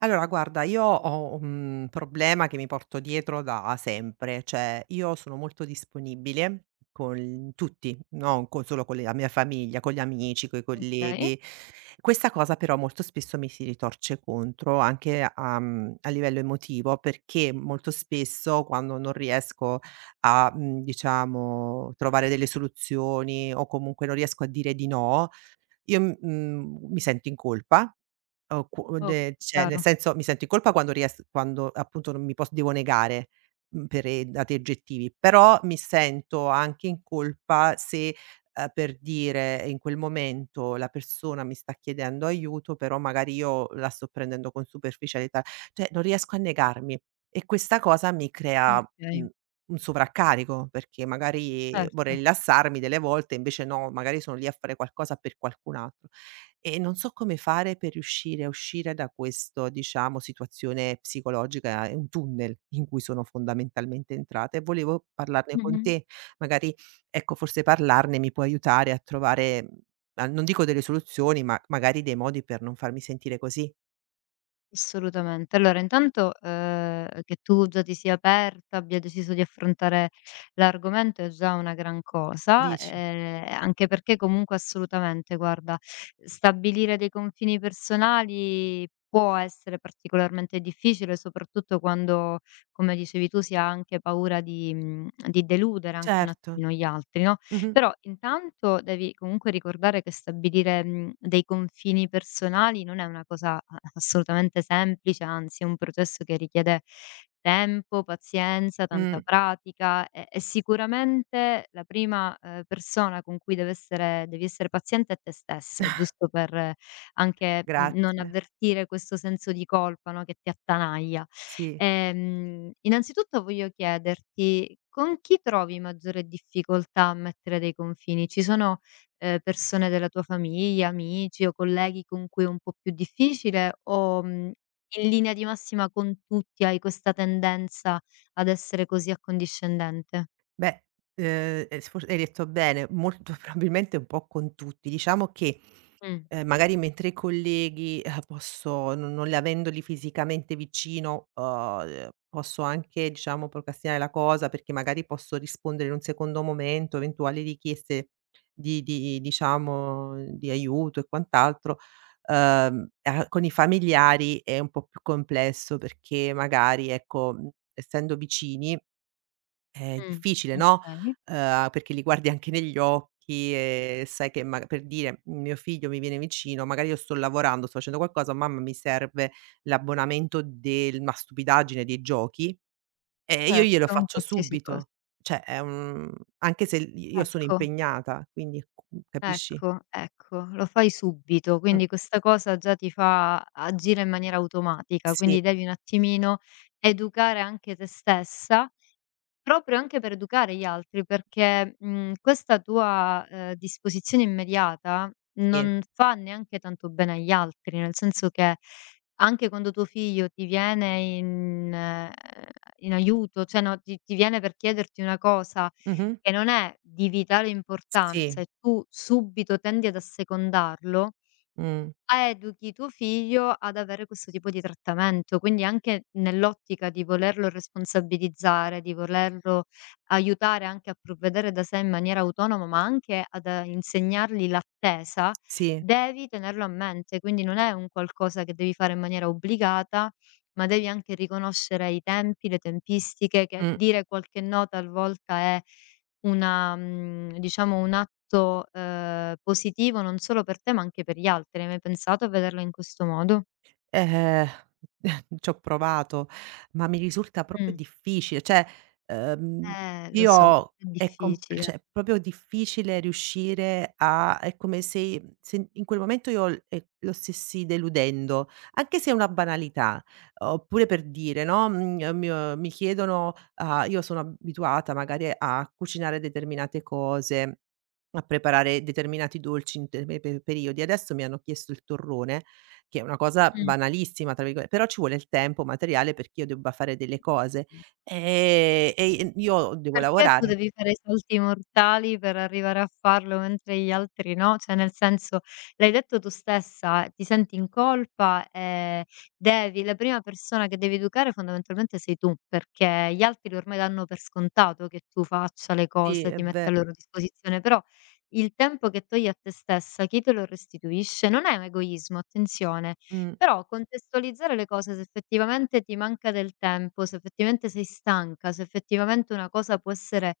Allora guarda, io ho un problema che mi porto dietro da sempre, cioè io sono molto disponibile con tutti, non co solo con la mia famiglia, con gli amici, coi Okay, colleghi. Questa cosa però molto spesso mi si ritorce contro anche a livello emotivo, perché molto spesso quando non riesco a, diciamo, trovare delle soluzioni o comunque non riesco a dire di no, io, mi sento in colpa o qu de oka cioè, nel chiaro. senso, mi sento in colpa quando ries quando appunto non mi pos devo negare, per dati oggettivi, però mi sento anche in colpa se, per dire, in quel momento la persona mi sta chiedendo aiuto, però magari io la sto prendendo con superficialità, cioè non riesco a negarmi e questa cosa mi crea, Okay. mhmm, un sovraccarico, perché magari Certo. vorrei rilassarmi delle volte, invece no, magari sono lì a fare qualcosa per qualcun altro. E non so come fare per riuscire a uscire da questo, diciamo, situazione psicologica, è un tunnel in cui sono fondamentalmente entrata e volevo parlarne con Mh-mh. te. Magari, ecco, forse parlarne mi può aiutare a trovare, a non dico delle soluzioni, ma magari dei modi per non farmi sentire così. Assolutamente. Allora intanto, che tu già ti sia aperta, abbia deciso di affrontare l'argomento è già una gran cosa, Dici? Anche perché comunque assolutamente, guarda, stabilire dei confini personali può essere particolarmente difficile, soprattutto quando, come dicevi tu, si ha anche paura di deludere anche un Certo. attimino gli altri, no? Mh-mh. Però intanto devi comunque ricordare che stabilire, dei confini personali non è una cosa a assolutamente semplice, anzi è un processo che richiede tempo, pazienza, Mh. tanta pratica e sicuramente la prima, persona con cui deve essere devi essere paziente è te stessa, giusto per anche n non Grazie. avvertire questo senso di colpa, no, che ti attanaglia. Sì. Innanzitutto voglio chiederti con chi trovi maggiore difficoltà a mettere dei confini? Ci sono, persone della tua famiglia, amici o colleghi con cui è un po' più difficile o, in linea di massima con tutti hai questa tendenza ad essere così accondiscendente? Beh, e s forse hai detto bene, molto probabilmente un po' con tutti. Diciamo che... Mh, Magari mentre i colleghi, posso non le, avendoli fisicamente vicino, posso anche, diciamo, procrastinare la cosa, perché magari posso rispondere in un secondo momento eventuali richieste di diciamo, di aiuto e quant'altro. A con i familiari è un po' più complesso, perché magari, ecco, essendo vicini è mh, difficile, no, okay, perché li guardi anche negli occhi e sai che, ma per dire, mio figlio mi viene vicino, magari io sto lavorando, sto facendo qualcosa: "Mamma, mi serve l'abbonamento del", una stupidaggine, dei giochi, e io glielo certo, un faccio qualsiasi cosa. subito. Cioè è un, anche se l io sono Ecco. impegnata, quindi c capisci? Ecco, ecco, lo fai subito, Mh. quindi questa cosa già ti fa agire in maniera automatica, Sì, quindi devi un attimino educare anche te stessa, proprio anche per educare gli altri, perché, questa tua, disposizione immediata sì. non fa neanche tanto bene agli altri, nel senso che anche quando tuo figlio ti viene in aiuto, cioè no, ti viene per chiederti una cosa Mh-mh. che non è di vitale Sì. importanza e tu subito tendi ad assecondarlo, Mh. educhi tuo figlio ad avere questo tipo di trattamento, quindi anche nell'ottica di volerlo responsabilizzare, di volerlo aiutare anche a provvedere da sé in maniera autonoma, ma anche ad insegnargli l'attesa, Sì. devi tenerlo a mente, quindi non è un qualcosa che devi fare in maniera obbligata, ma devi anche riconoscere i tempi, le tempistiche, che Mh. dire qualche no talvolta è una diciamo un atto, positivo non solo per te, ma anche per gli altri. Hai mai pensato a vederlo in questo modo? Eh, c'ho provato, ma mi risulta proprio Mh. difficile, cioè, ehm, Lo so, io è è com cioè difficile. è proprio difficile riuscire, a è come se in quel momento io l lo stessi deludendo, anche se è una banalità. Oppure, per dire, no, mhmm, mio mi mi chiedono, a io sono abituata magari a cucinare determinate cose, a preparare determinati dolci in determinati pe periodi. Adesso mi hanno chiesto il torrone, che è una cosa Mh. "banalissima" tra virgole, però ci vuole il tempo materiale perché io debba fare delle cose, e i io devo Perché tu lavorare. devi fare i salti mortali per arrivare a farlo, mentre gli altri no? Cioè, nel senso, l'hai detto tu stessa, ti senti in colpa e devi la prima persona che devi educare fondamentalmente sei tu, perché gli altri ormai danno per scontato che tu faccia le Sì, cose, è ti ve metta a loro disposizione, però il tempo che togli a te stessa chi te lo restituisce? Non è un egoismo, attenzione, mh, però contestualizzare le cose, se effettivamente ti manca del tempo, se effettivamente sei stanca, se effettivamente una cosa può essere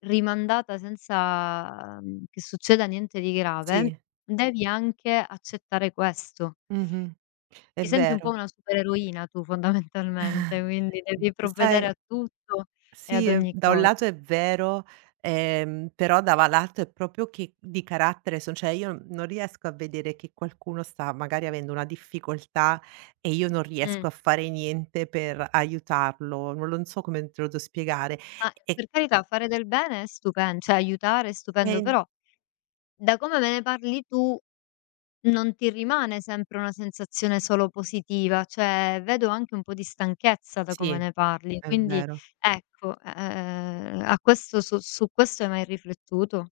rimandata senza, che succeda niente di grave, sì, devi anche accettare questo. mh-mh, è Ti senti un po' vero. una supereroina tu fondamentalmente, quindi devi provvedere sai, a tutto e ad sì, ogni da un cosa. lato è vero, però dava l'altro è proprio che di carattere, son cioè, io non riesco a vedere che qualcuno sta magari avendo una difficoltà e io non Mh. riesco a fare niente per aiutarlo, non lo, non so come te lo devo spiegare. Ma E per carità fare del bene è stupen cioè aiutare è stupendo, e però da come me ne parli tu non ti rimane sempre una sensazione solo positiva, cioè vedo anche un po' di stanchezza da come sì. ne parli, È quindi vero. ecco, a questo su su questo hai mai riflettuto?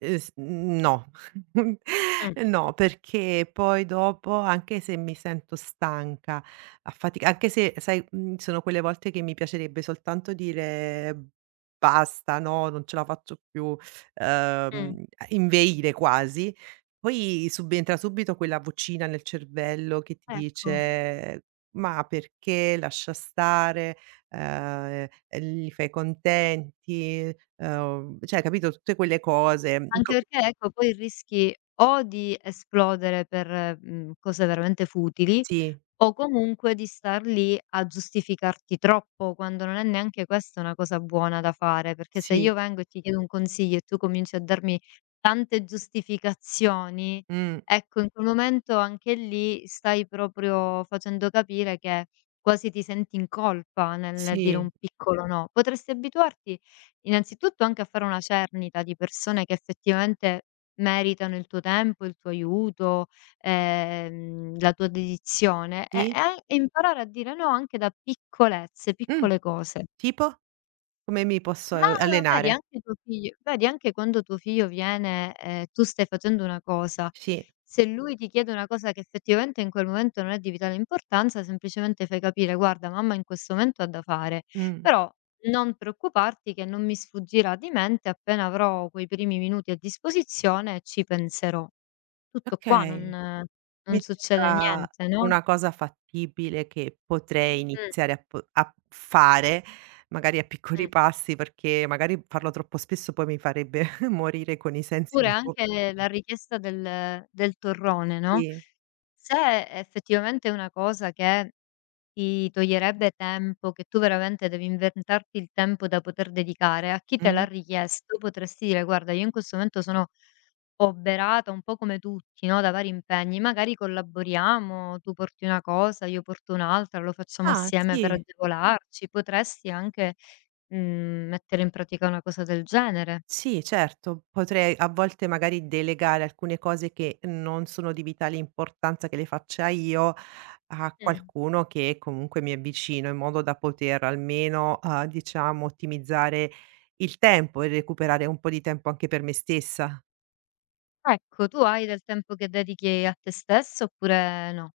S no. Mh, No, perché poi dopo, anche se mi sento stanca, affatica, anche se sai, sono quelle volte che mi piacerebbe soltanto dire: "Basta, no, non ce la faccio più", mh, ehm, inveire quasi, poi subentra subito quella vocina nel cervello che ti ecco. dice: "Ma perché? Lascia stare". Ehm, li fai contenti, cioè, capito, tutte quelle cose. In Anche co perché ecco poi rischi o di esplodere per, cose veramente futili, Sì, o comunque di star lì a giustificarti troppo, quando non è neanche questa una cosa buona da fare, perché se sì, io vengo e ti chiedo un consiglio e tu cominci a darmi tante giustificazioni, mh, ecco in quel momento anche lì stai proprio facendo capire che quasi ti senti in colpa nel dire sì, un piccolo no. Potresti abituarti innanzitutto anche a fare una cernita di persone che effettivamente meritano il tuo tempo, il tuo aiuto, la tua dedizione e sì. e a e imparare a dire no anche da piccolezze, Mh, piccole cose. tipo? Come mi posso Ma vedi allenare? anche tuo figlio vedi anche quando tuo figlio viene e tu stai facendo una cosa, Sì, se lui ti chiede una cosa che effettivamente in quel momento non è di vitale importanza, semplicemente fai capire: "Guarda mamma in questo momento ha da fare, mh, però non preoccuparti che non mi sfuggirà di mente, appena avrò quei primi minuti a disposizione ci penserò". Tutto qua, okay. Non Mi succede sembra niente, no? una cosa fattibile che potrei Mh, iniziare a fare, magari a piccoli mh. passi, perché magari farlo troppo spesso poi mi farebbe morire con i sensi Oppure di co anche la richiesta del torrone, no, Sì, se effettivamente è una cosa che ti toglierebbe tempo, che tu veramente devi inventarti il tempo da poter dedicare, a chi te l'ha mh. richiesto potresti dire: "Guarda, io in questo momento sono oberata un po' come tutti, no, da vari impegni, magari collaboriamo, tu porti una cosa, io porto un'altra, lo facciamo Ah, assieme per sì. agevolarci." Potresti anche, mettere in pratica una cosa del genere. Sì, certo, potrei a volte magari delegare alcune cose che non sono di vitale importanza che le faccia io, a Mh. qualcuno che comunque mi è vicino, in modo da poter almeno, diciamo, ottimizzare il tempo e recuperare un po' di tempo anche per me stessa. Ecco, tu hai del tempo che dedichi a te stessa oppure no?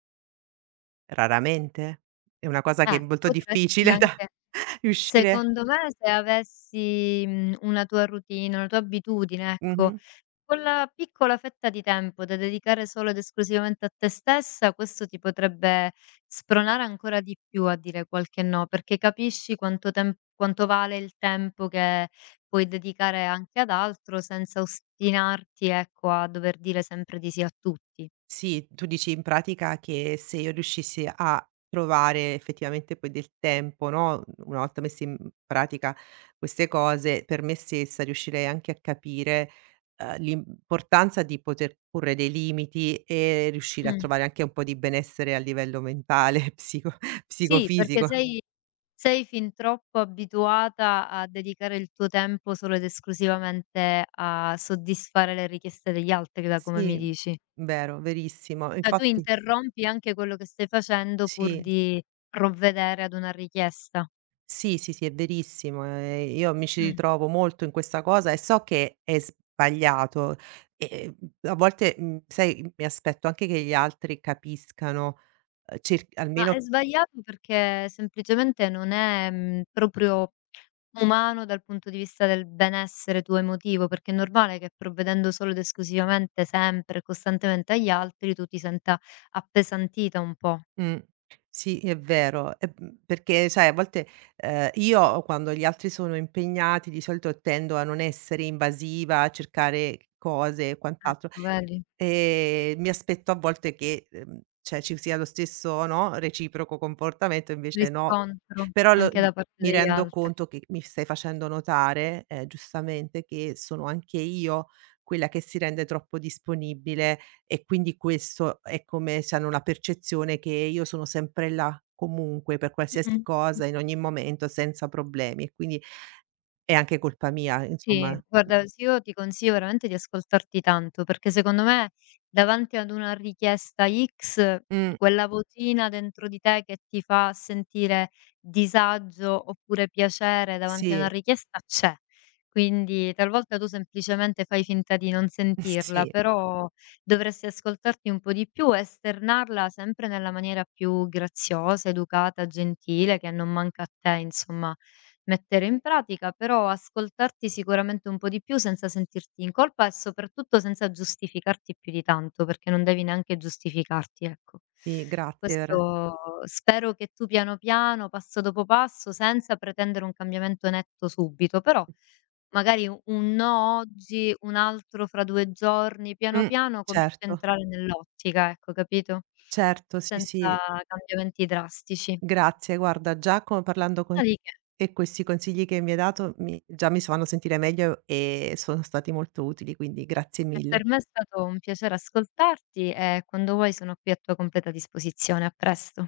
Raramente, è una cosa che è molto Potresti difficile da anche riuscire. secondo me se avessi, una tua routine, una tua abitudine, ecco, Mh-mh. quella piccola fetta di tempo da dedicare solo ed esclusivamente a te stessa, questo ti potrebbe spronare ancora di più a dire qualche no, perché capisci quanto vale il tempo che puoi dedicare anche ad altro senza ostinarti, ecco, a dover dire sempre di sì a tutti. Sì, tu dici, in pratica, che se io riuscissi a trovare effettivamente poi del tempo, no, una volta messe in pratica queste cose, per me stessa, riuscirei anche a capire, l'importanza di poter porre dei limiti e riuscire a Mh. trovare anche un po' di benessere a livello mentale, Sì, perché psicofisico. Sei fin troppo abituata a dedicare il tuo tempo solo ed esclusivamente a soddisfare le richieste degli altri, da come mi Sì, dici. vero, verissimo. Cioè tu Infatti, interrompi anche quello che stai facendo pur sì. di provvedere ad una richiesta. Sì, sì, sì, è verissimo, io mi ci Mh. ritrovo molto in questa cosa e so che è sbagliato e, a volte, sai, mi aspetto anche che gli altri capiscano, cer Ma è almeno. sbagliato perché semplicemente non è, proprio umano dal punto di vista del benessere tuo emotivo, perché è normale che provvedendo solo ed esclusivamente sempre e costantemente agli altri tu ti senta appesantita un po'. Mh, sì, è vero, e, perché sai, a volte, io, quando gli altri sono impegnati, di solito tendo a non essere invasiva, a cercare cose e quant'altro. Ecco, vedi? Mi aspetto a volte che, cioè, ci sia lo stesso, no, reciproco comportamento, invece no. Riscontro Però lo anche mi da parte mi degli rendo altri. conto che mi stai facendo notare, giustamente, che sono anche io quella che si rende troppo disponibile e quindi questo è come se hanno una percezione che io sono sempre là, comunque, per qualsiasi Mh-mh. cosa, in ogni momento, senza problemi, e quindi è anche colpa mia, Sì, insomma. guarda, sì, io ti consiglio veramente di ascoltarti tanto, perché secondo me davanti ad una richiesta X, Mh, quella vocina dentro di te che ti fa sentire disagio oppure piacere davanti a una sì, richiesta c'è. Quindi talvolta tu semplicemente fai finta di non sentirla, sì, però dovresti ascoltarti un po' di più e esternarla sempre nella maniera più graziosa, educata, gentile, che non manca a te, insomma. Mettere in pratica, però ascoltarti sicuramente un po' di più senza sentirti in colpa e soprattutto senza giustificarti più di tanto, perché non devi neanche giustificarti, ecco. sì, grazie per. Questo spero che tu piano piano, passo dopo passo, senza pretendere un cambiamento netto subito, però magari u un no oggi, un altro fra 2 giorni, piano Mh, piano cominci a certo, entrare nell'ottica, ecco, capito? certo, sì, Senza sì. cambiamenti drastici. Grazie, guarda, già co parlando con Ma di che. te, questi consigli che mi hai dato mi, già mi s fanno sentire meglio e sono stati molto utili, quindi grazie E mille. per me è stato un piacere ascoltarti e quando vuoi sono qui a tua completa disposizione. A presto.